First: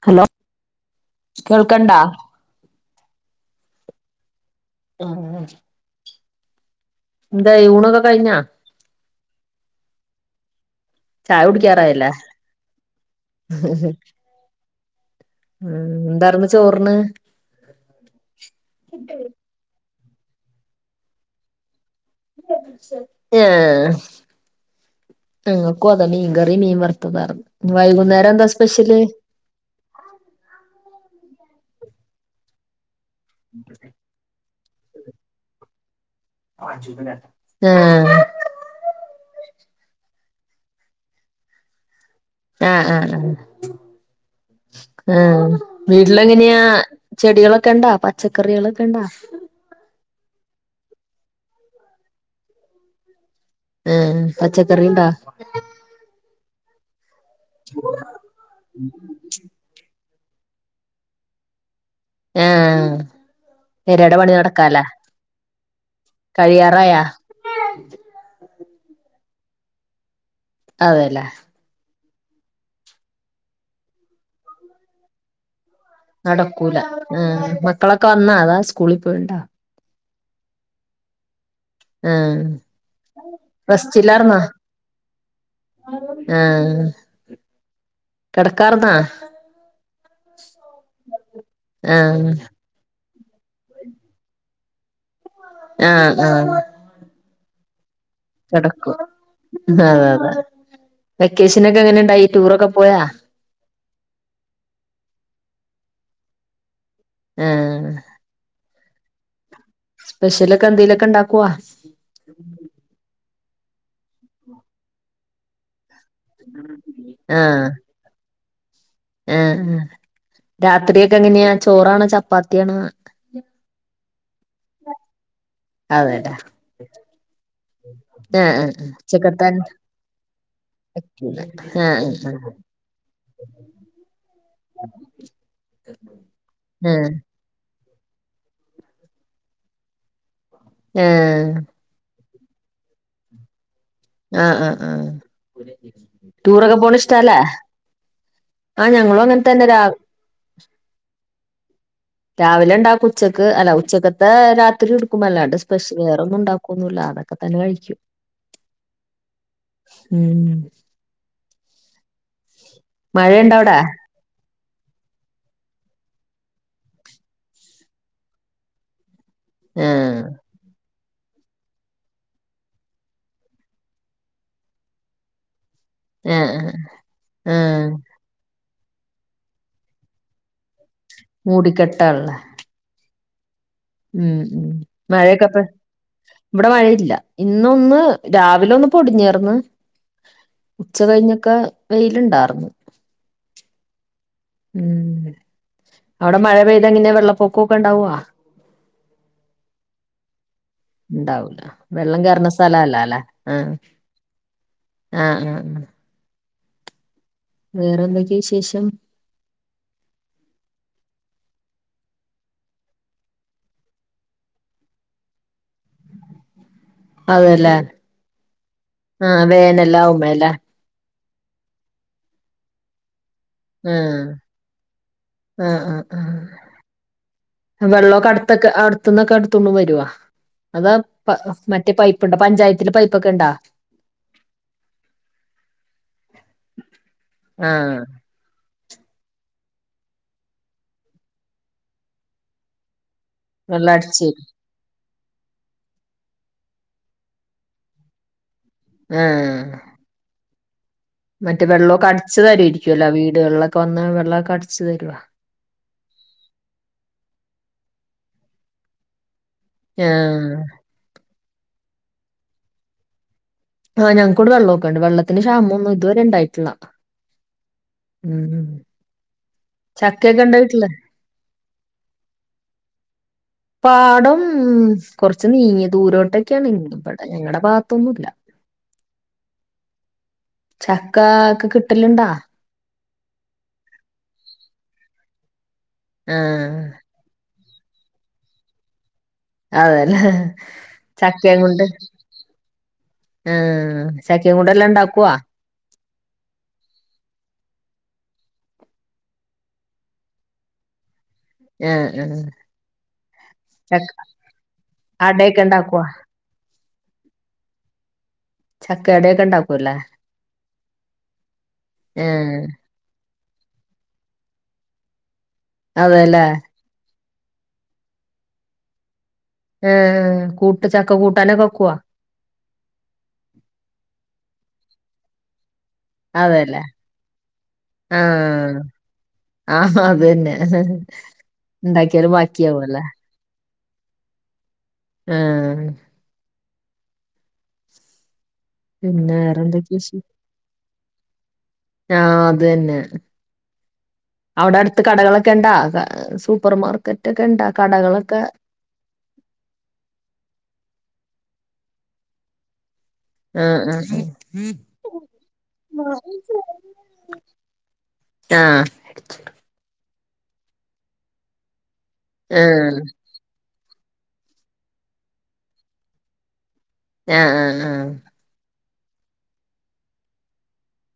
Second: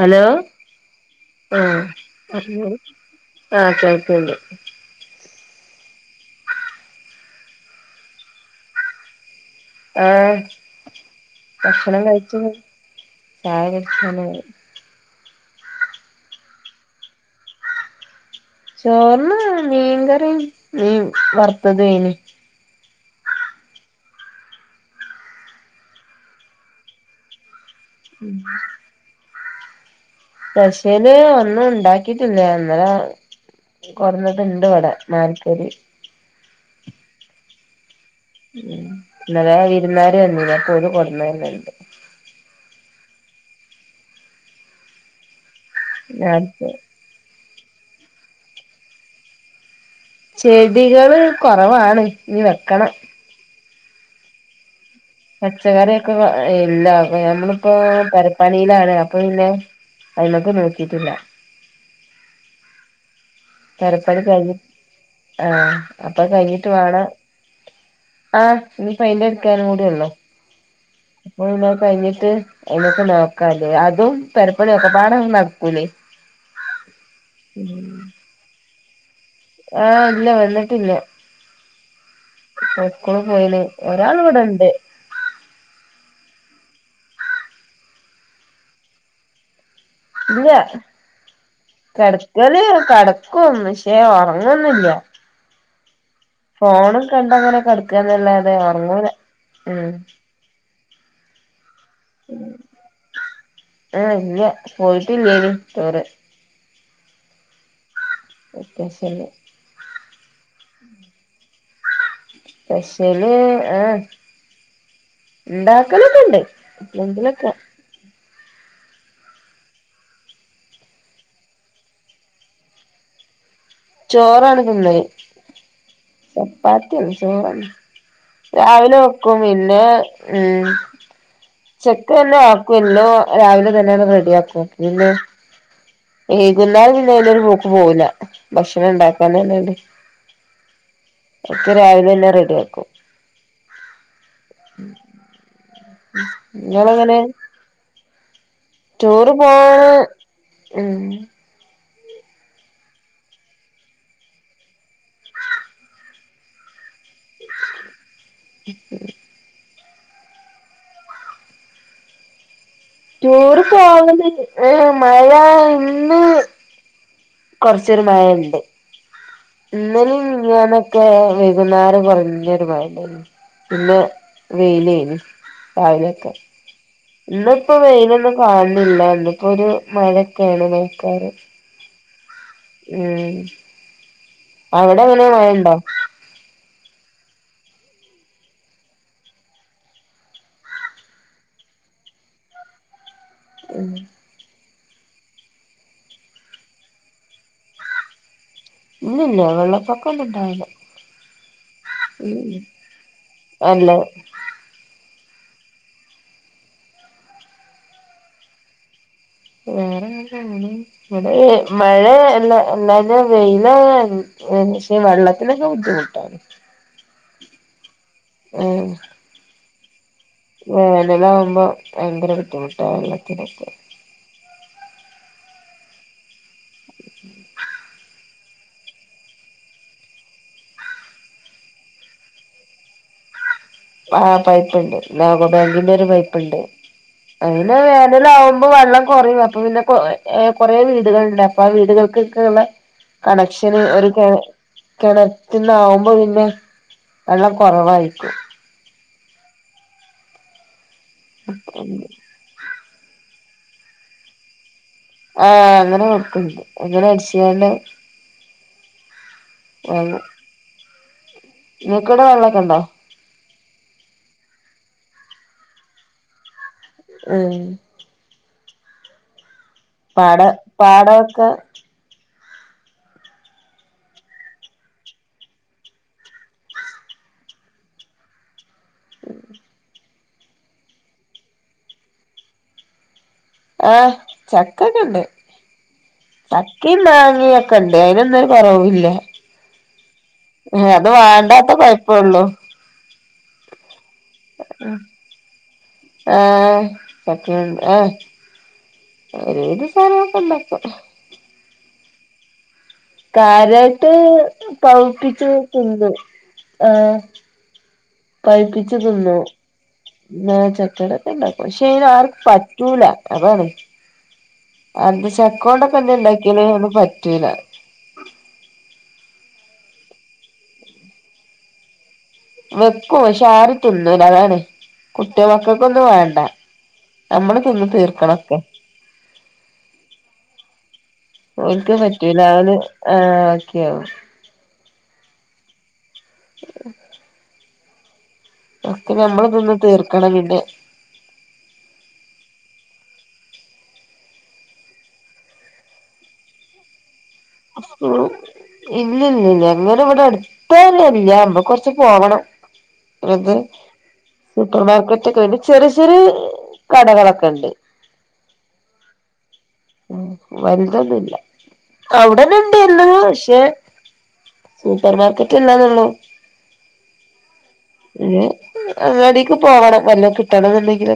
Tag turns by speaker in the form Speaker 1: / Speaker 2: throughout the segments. Speaker 1: Hello ആഹ്
Speaker 2: കേൾക്കണ്ടാ
Speaker 1: പറഞ്ഞോളൂ ആ കേൾ ക്ക്ണ്ട്
Speaker 2: ആഹ് എന്തായി ഊണൊക്കെ കഴിഞ്ഞാ?
Speaker 1: ആഹ്
Speaker 2: ചായ
Speaker 1: ഭക്ഷണം
Speaker 2: കുടിക്കാറായല്ലേ
Speaker 1: കഴിച്ച് ചായ കുടിക്കാനായി.
Speaker 2: ഉം എന്താർന്ന് ചോറ്ന്?
Speaker 1: ചോർന്ന് മീൻകറീം മീൻവറ്ത്ത്വതേനി
Speaker 2: ആഹ് ഞങ്ങക്ക്വതാ മീൻകറിം മീൻവർത്തതാർന്ന്. വൈകുന്നേരെന്താ സ്പെഷ്യല്?
Speaker 1: സ്പെഷ്യല് ഒന്നുണ്ടാക്കിട്ടില്ല ഇന്നലെ കൊട്ന്നത് ണ്ട് വടെ മാൽ പ്പൊരി.
Speaker 2: ആഹ്
Speaker 1: ഉം ഇന്നലെ വിര്ന്നാര് വന്നിനിം അപ്പൊല് കൊട്ന്നെനെണ്ട്.
Speaker 2: ആഹ് വീട്ടിലെങ്ങന്യാ
Speaker 1: നേര്ത്തെ
Speaker 2: ചെടികളൊ ക്കെണ്ടാ പച്ചക്കറികളൊക്കെണ്ടാ?
Speaker 1: ചെടികള് കൊറവാണ് ഇഞ് വെക്കണം.
Speaker 2: ആഹ് പച്ച
Speaker 1: പച്ചക്കറ്യൊക്കെ ഏഹ് ഇല്ലാ ഏഹ് ഞമ്മളിപ്പോ പെരപ്പണീലാണ് അപ്പൊ പിന്നെ അയ്മക്ക് നോക്കിട്ടില്ല.
Speaker 2: ആഹ്
Speaker 1: പെരപ്പണികഴിഞ് ആഹ് അപ്പൊ അത് കഴിഞ്ഞിട്ട്
Speaker 2: കഴിയാറായാ
Speaker 1: വാണം ആഹ് ഇഞ് പെയ്ൻ്റടിക്കാനും കൂട്യൊളളൂ.
Speaker 2: അതെല്ലേ
Speaker 1: അപ്പോ പിന്നെ അത് കഴിഞ്ഞിട്ട് അയ്‌മെക്ക് നോക്കാല്ലേ അതും പെരിപ്പണ്യൊക്കപാടൊന്നും നട
Speaker 2: നടക്കൂല ആഹ് മക്കളൊക്കെ വന്ന അതാ സ്കൂളി പോയിണ്ടാ?
Speaker 1: ആഹ് ഇല്ല വന്നിട്ടില്ല.
Speaker 2: ആ
Speaker 1: സ്കൂള് പോയിന് ഒരാൾ ഇവിടെ ഇണ്ട്.
Speaker 2: ആഹ് കെടക്കാർന്നാ?
Speaker 1: ഇല്ല
Speaker 2: ആഹ്
Speaker 1: കെടക്കല് കെട ക്കും പക്ഷേ ഒറങ്ങൊന്നില്ല.
Speaker 2: ആഹ്. ആഹ്
Speaker 1: ഫോണും കണ്ടങ്ങനെ കെടക്കന്നല്ലാതെ
Speaker 2: കെടക്കും
Speaker 1: ഒറങ്ങുല ഉം.
Speaker 2: അതെ അതെ വെക്കേഷനൊക്കെ എങ്ങനെ ഉണ്ടായി ടൂറൊക്കെ പോയാ
Speaker 1: ആഹ് ഇല്ല്യ പോയിട്ടില്ല്യേനി ടൂറ്
Speaker 2: ഏഹ്.
Speaker 1: ക്കെ ശല്ല.
Speaker 2: സ്പെഷ്യലൊക്കെ എന്തേലൊക്കെ ഇണ്ടാക്കുവാ.
Speaker 1: പെഷ്യല് ഏഹ് ഇണ്ട ക്കലക്കണ്ട് എന്തെലൊക്കെ.
Speaker 2: ഏഹ് രാത്രി ഒക്കെ എങ്ങനെയാ ചോറാണോ ചപ്പാത്തിയാണോ?
Speaker 1: ചോറാണ് തിന്നത് ചപ്പാത്തിയല്ല ചോറ്
Speaker 2: ഉ [unintelligible]
Speaker 1: രാവിലെ വെക്കും പിന്നെ ഉം
Speaker 2: പറ്റൂല ആഹ്
Speaker 1: ചക്ക്
Speaker 2: ആഹ്
Speaker 1: തന്നെ ആക്കുമല്ലോ രാവിലെ തന്നെയണ് റെഡി ആ അ പിന്നെ കുന്നൽ
Speaker 2: ആഹ്
Speaker 1: പിന്നെലരു പോക്ക് പോവില്ല. ഭക്ഷണം ഉണ്ടാക്കൻന്നണ്ട്
Speaker 2: ആഹ്
Speaker 1: ഒക്കെ രാവിലെ തന്നെ റ ഡിയാക്കും.
Speaker 2: ആഹ് ആഹ് ആഹ് ടൂറൊക്കെ പോണ്
Speaker 1: നിങ്ങളെങ്ങനെ
Speaker 2: ഇഷ്ടല്ലേ?
Speaker 1: ടൂറ് പോവൻ ഉം.
Speaker 2: രാവിലെ ഉണ്ടാക്കും ഉച്ചക്ക് അല്ല ഉച്ചക്കത്തെ രാത്രി എടുക്കുമ്പോ അല്ലാണ്ട് സ്പെഷ്യൽ വേറ ഒന്നും ഉണ്ടാക്കും ഒന്നുല്ല. അതൊക്കെ തന്നെ കഴിക്കു. ഉം. മഴയുണ്ടോ
Speaker 1: റ്റൂറ്
Speaker 2: അവിടെ
Speaker 1: പോന്നത് ഏ മഴ ഇന്ന് കൊറച്ചൊര് മഴുയുണ്ട്
Speaker 2: ആഹ്
Speaker 1: ഇന്നലേം ഇങ്ങൊട്ട് പ്പൊ വെകുന്നേരം വല്ല്യൊരു മഴണ്ടാർന്ന് പിന്നെ വെയിലേനി രാവിലെയൊക്കെ
Speaker 2: ആഹ ആഹ്
Speaker 1: ഇന്നിപ്പോ
Speaker 2: ആഹ്
Speaker 1: വെയിലൊന്നും കാണുന്നില്ല ഇിന്നിപ്പോ ഒരു മഴക്കോളും പോലെ
Speaker 2: മൂടിക്കെട്ടാണല്ലെ
Speaker 1: ഉം
Speaker 2: ഉം ഉം
Speaker 1: അവിടെ എങ്ങനെ
Speaker 2: മഴയൊക്കെ പ്പെ
Speaker 1: മഴണ്ടോ
Speaker 2: ഇവിടെ മഴയില്ല ഇന്നൊന്ന് രാവിലെയൊന്ന് പൊടിഞ്ഞാർന്ന് ഉച്ച കഴിഞ്ഞൊക്കെ വെയിലുണ്ടാർന്ന്
Speaker 1: ഉം
Speaker 2: ഉം അവിടെ മഴ പെയ്താ എങ്ങനെയാ വെള്ളപ്പൊക്കൊക്കെ ഉണ്ടാകുവോ
Speaker 1: ഉം വെള്ളപ്പൊക്കൊന്നും ഉണ്ടാവില്ല
Speaker 2: ഉണ്ടാവൂല വെള്ളം കേറണ സ്ഥലം അല്ലാല്ലെ ആ
Speaker 1: അല്ല
Speaker 2: ആഹ് ആഹ് വേറെന്തൊക്കെയ വിശേഷം
Speaker 1: വറെ എന്താ ഇവിടെ ഇവിടെ മഴ അല്ല എന്തായാലും വെയില ആവാണ് ഏ പക്ഷെ വെള്ളത്തിനൊക്കെ ബുദ്ധിമുട്ടാണ്
Speaker 2: അതേല്ലേ
Speaker 1: ഉം
Speaker 2: ആ വേനല്ലാവുമ്പല്ലേ
Speaker 1: അങ്ങനെ വരുമ്പോ ഭയങ്കര ബുദ്ധിമുട്ടാണ്
Speaker 2: ആഹ് ആഹ് ആഹ് ആഹ് അ വെള്ളോക്കെ അടു ത്തൊക്കെ അടുത്തന്നൊക്കെ എടുത്തോണ്ട്‌ വരുവാ അതാ പ മറ്റേ പൈപ്പുണ്ടോ പഞ്ചായത്തിന്റെ പൈപ്പൊക്കെ ഇണ്ടോ
Speaker 1: ആ പൈപ്പുണ്ട് നാ വ വെളിലൊരു പൈപ്പുണ്ട് അയിന്
Speaker 2: ആഹ്
Speaker 1: വേനല ആവുമ്പോ വെള്ള കൊറെയും അപ്പൊ പിന്നെ കുറെ വീടുകളുണ്ട് അപ്പൊ ആ വീടുകൾക്കൊക്കെയ ഉള്ള കണക്ഷന്
Speaker 2: വെള്ളം
Speaker 1: ഒരു
Speaker 2: അടിച്ച്
Speaker 1: കെ കിണറ്റന്ന് ആവുമ്പോ പിന്നെ വെള്ളം കൊറവായിരിക്കും.
Speaker 2: ആഹ്. മറ്റേ വെള്ളമൊക്കെ അടച്ച് തരെരിക്കല്ലോ വീടുകളിലൊക്കെ വെള്ളമൊക്കെ വന്ന് വെള്ളമൊക്കെ അടിച്ചു തരുവാ
Speaker 1: ആഹ് അങ്ങനെ കൊടുക്കണ്ട് അങ്ങനെ അടിച്ച്കാണ്ട്
Speaker 2: യാഹ്.
Speaker 1: നിക്കിവിടെ വെള്ളമൊക്കെ ഇണ്ടോ?
Speaker 2: ആഹ് ഞങ്ങക്കൂടെ വെള്ളമൊക്കെയുണ്ട് വെള്ളത്തിന് ക്ഷാമ ഒന്നും ഇതുവരെ ഉണ്ടായിട്ടില്ല.
Speaker 1: ഈം.
Speaker 2: ഉം
Speaker 1: പാട
Speaker 2: ചക്കയൊക്കെ ഉണ്ടോ വീട്ടില്
Speaker 1: പാടവോക്കെ
Speaker 2: പാടം കൊറച്ച് നീങ്ങിയ ദൂരോട്ടൊക്കെയാണ് ഇവടെ ഞങ്ങളുടെ ഭാഗത്തൊന്നുല്ല. [inaudible]
Speaker 1: ഉം
Speaker 2: ചക്ക ഒക്കെ കിട്ടലണ്ടാ
Speaker 1: ആ ചക്ക ഒക്കെണ്ട്
Speaker 2: ആഹ്
Speaker 1: ചക്കയും മാങ്ങയും കണ്ടേ അതിനൊന്നും കു പറവില്ല
Speaker 2: അതേല്ലേ ചക്കയും
Speaker 1: വേണ്ടാത്ത
Speaker 2: കൊണ്ട്
Speaker 1: കൊഴപ്പള്ളൂ
Speaker 2: ആ ചക്കയും കൊണ്ട് എല്ലാം ഉണ്ടാക്കുവ
Speaker 1: ആ ചക്കയുംആ ഏത് സ്ഥലമൊക്കെ ഉണ്ടപ്പ
Speaker 2: ഉം ഉം
Speaker 1: കാരട്ട്
Speaker 2: അടയൊക്കെ ഉണ്ടാക്കുവാ
Speaker 1: പവിപ്പിച്ചട്ടണ്ട് ആ [unintelligible] പഴപ്പിച്ചു തിന്നു
Speaker 2: ചക്കടയൊക്കെ ഉണ്ടാക്കുവല്ലേ
Speaker 1: എന്ന ചക്കയടൊക്കെ ഉണ്ടാക്കും പക്ഷെ ആർക്ക്
Speaker 2: ആഹ്
Speaker 1: പറ്റൂല അതാണ് അ ചെക്കോണ്ടൊക്കെ എന്താ
Speaker 2: അതേല്ലേ
Speaker 1: ഇണ്ടാക്കിയാലന്ന് പറ്റൂല
Speaker 2: ആ കൂട്ട് ചക്ക കൂട്ടാനെ കെക്കവാ
Speaker 1: വെക്കും പക്ഷെ ആറിട്ടന്നല്ല അതാണ് കുട്ടികൾ ഒക്കെ അവർക്കൊന്നും വേണ്ട
Speaker 2: അതെല്ലേ
Speaker 1: നമ്മള് തിന്ന തീർക്കണൊക്കെ
Speaker 2: ആഹ് ആഹ് അതന്നെ
Speaker 1: ഒരിക്ക
Speaker 2: ഇണ്ടാക്കിയാല്
Speaker 1: പറ്റൂല അവല്
Speaker 2: ബാക്കിയാവൂല്ലേ
Speaker 1: ആ ക [unintelligible]
Speaker 2: ആ
Speaker 1: ഉ
Speaker 2: പിന്നെ
Speaker 1: തിന്ന്
Speaker 2: വേറെന്തൊക്കെ വിശേ
Speaker 1: തീർക്കണം പിന്നെ
Speaker 2: ആ അത് തന്നെ അവിടെ അടുത്ത് കടകളൊക്കെ ഉണ്ടാ സൂപ്പർ മാർക്കറ്റ് ഒക്കെ ഇണ്ടാ കടകളൊക്കെ
Speaker 1: ഇല്ല ഇല്ലല്ല വേറെ ഇവിടെ അടുത്ത് ഇല്ല കൊറച്ച് പോവണം ഇത്
Speaker 2: ആഹ് ആഹ്
Speaker 1: സൂപ്പർമാർക്കറ്റ് ഒക്കെ വേണ്ടി ചെറിയ ചെറിയ കടകളൊക്കെ ഉണ്ട്
Speaker 2: ആഹ്
Speaker 1: വലുതന്നില്ല അവിടന
Speaker 2: ആഹ്
Speaker 1: ഉണ്ടല്ലോ
Speaker 2: ആഹ്
Speaker 1: പക്ഷെ സൂപ്പർമാർക്കറ്റ് ഇല്ലാന്നള്ളു
Speaker 2: ആഹ ആഹ
Speaker 1: അങ്ങാടിക്ക് പോവണം വല്ലതും കിട്ടണ ന്നുണ്ടെങ്കിൽ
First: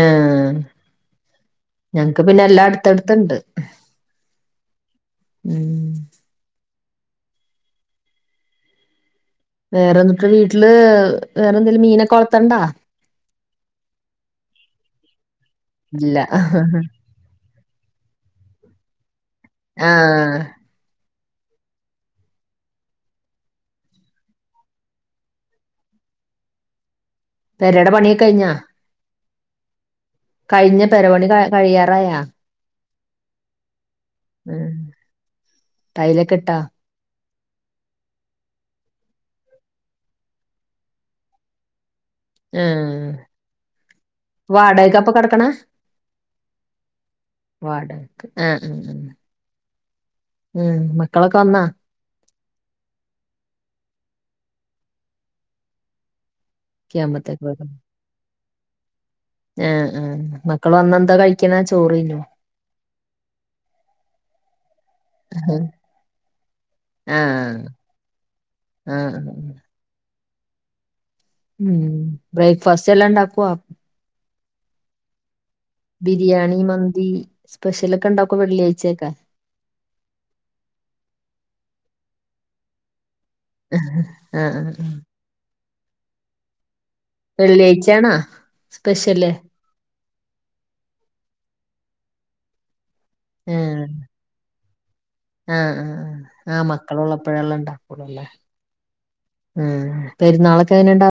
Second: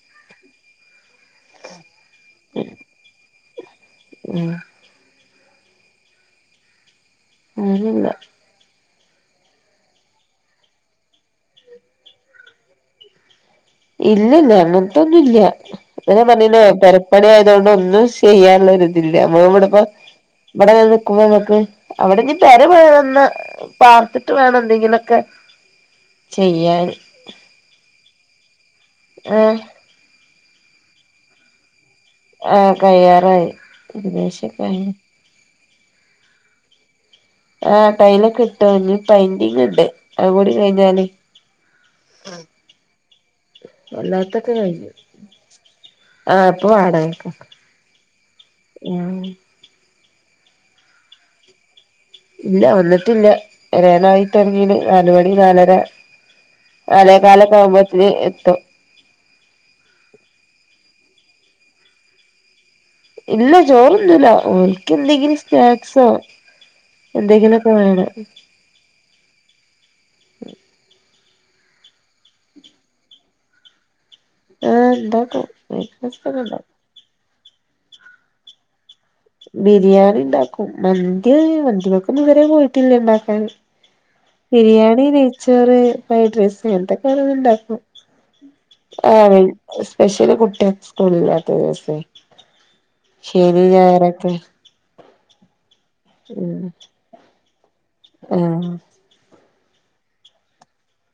Speaker 2: ആഹ ഞങ്ങക്ക് പിന്നെ എല്ലാ അടുത്തടുത്തണ്ട്
Speaker 1: ആ
Speaker 2: ഉം
Speaker 1: അങ്ങനല്ല
Speaker 2: വേറെന്തിട്ട് വീട്ടില് വേറെ എന്തേിലും മീനക്കെ വളർത്തുന്നുണ്ടെ
Speaker 1: ഇല്ലല്ല അങ്ങനത്തൊന്നുംല്ല
Speaker 2: ഇല്ല
Speaker 1: നങ്ങനെ പറഞ്ഞില്ലേ പെരപ്പണിയാ [unintelligible] ഒന്നും ചെയ്യാനുള്ള ഇതില്ലമ്മ [unintelligible]
Speaker 2: ആഹ്
Speaker 1: ഇവിടെ ഞങ്ങൾക്ക് അവിടെ ഇനിപെര വാണം പാർത്തിട്ട് വേണം എന്തെങ്കിലൊക്കെ ചെയ്യാൻ
Speaker 2: പെരടെ പണിയൊക്കെ കഴിഞ്ഞാ
Speaker 1: ആഹ
Speaker 2: കഴിഞ്ഞ പെര പണി കഴിയാറായാ
Speaker 1: ആഹ് കഴിയാറായി ഏകദേശക്കായി
Speaker 2: ട്ടൈലൊക്കെ ഇട്ടാ
Speaker 1: ആഹ ട്ടൈലൊക്കെ ഇട്ടു ഇനി പൈന്റിങ് ഉണ്ട് അ തുകൂടി കഴിഞ്ഞാല് അല്ലാത്തൊക്കെ കഴിഞ്ഞു
Speaker 2: ആവാടകക്ക അപ്പൊ കിടക്കണ
Speaker 1: ആഹ് ഇപ്പൊ വാടകക്കാ
Speaker 2: വാടകക്ക് ആ
Speaker 1: ആഹ്
Speaker 2: അമക്കളൊക്കെ വന്നാ
Speaker 1: ഇല്ല വന്നിട്ടില്ല വരനായി തൊടങ്ങിലെ നാല മണി നാലര
Speaker 2: ഒക്കെ
Speaker 1: നാലേകാൽ
Speaker 2: ആവുമ്പത്തേക്ക്
Speaker 1: ഒക്കെആവുമ്പോൾ ക്കിന്ന് എത്തും
Speaker 2: ആഹ ആ മക്കൾ വന്നെന്താ കഴിക്കുന്നാ ചോറിഞ്ഞോ
Speaker 1: ഇല്ല ചോറൊന്നുംല്ല ഒ ാ ൽക്ക എന്തെങ്കിലും
Speaker 2: ആഹ്
Speaker 1: സ്നാക്സോ എന്തെങ്കനൊക്ക
Speaker 2: ആഹ്
Speaker 1: വാ ണം
Speaker 2: [unintelligible]
Speaker 1: ആ
Speaker 2: ഉം ബ്രേക്ഫാസ്റ്റ് എല്ലാണ്ടാക്കോ
Speaker 1: ആ ഇണ്ടാക്കും ബ്രേക്ക്ഫാസ്റ്റ് ഒക്കെ ഇണ്ടാക്കും
Speaker 2: ബിരിയാണി മന്തി സ്പെഷ്യല ഒക്കെ ഉണ്ടക്കോ വെള്ളിയാഴ്ചയക്കെ
Speaker 1: ബിരിയാണി ഉണ്ടാക്കും മന്തി മന്തിമൊക്ക ഇതുവരെ പോയിട്ടില്ലേണ്ട
Speaker 2: ആഹ് ആഹ് ആഹ്
Speaker 1: ബിരിയാണി നെയച്ചോറ് ഫ്രൈഡ് റൈസ് അങ്ങനത്തെൊക്കെ ണ്ടാക്ക
Speaker 2: വെള്ളിയാഴ്ചയാണോ
Speaker 1: ആ
Speaker 2: സ്പെഷ്യല്
Speaker 1: [unintelligible] സ്പെഷ്യലി കുട്ടി സ്കൂളിൽ ശനി
Speaker 2: ആഹ്
Speaker 1: ഞായറെക്കെ
Speaker 2: ആഹ് ആ ആഹ് മക്കള ഉള്ളപ്പോഴെല്ലാംണ്ടാ
Speaker 1: ആഹ
Speaker 2: ഉം പെരുന്നാളൊക്കെ അങ്ങനെയ ഉണ്ട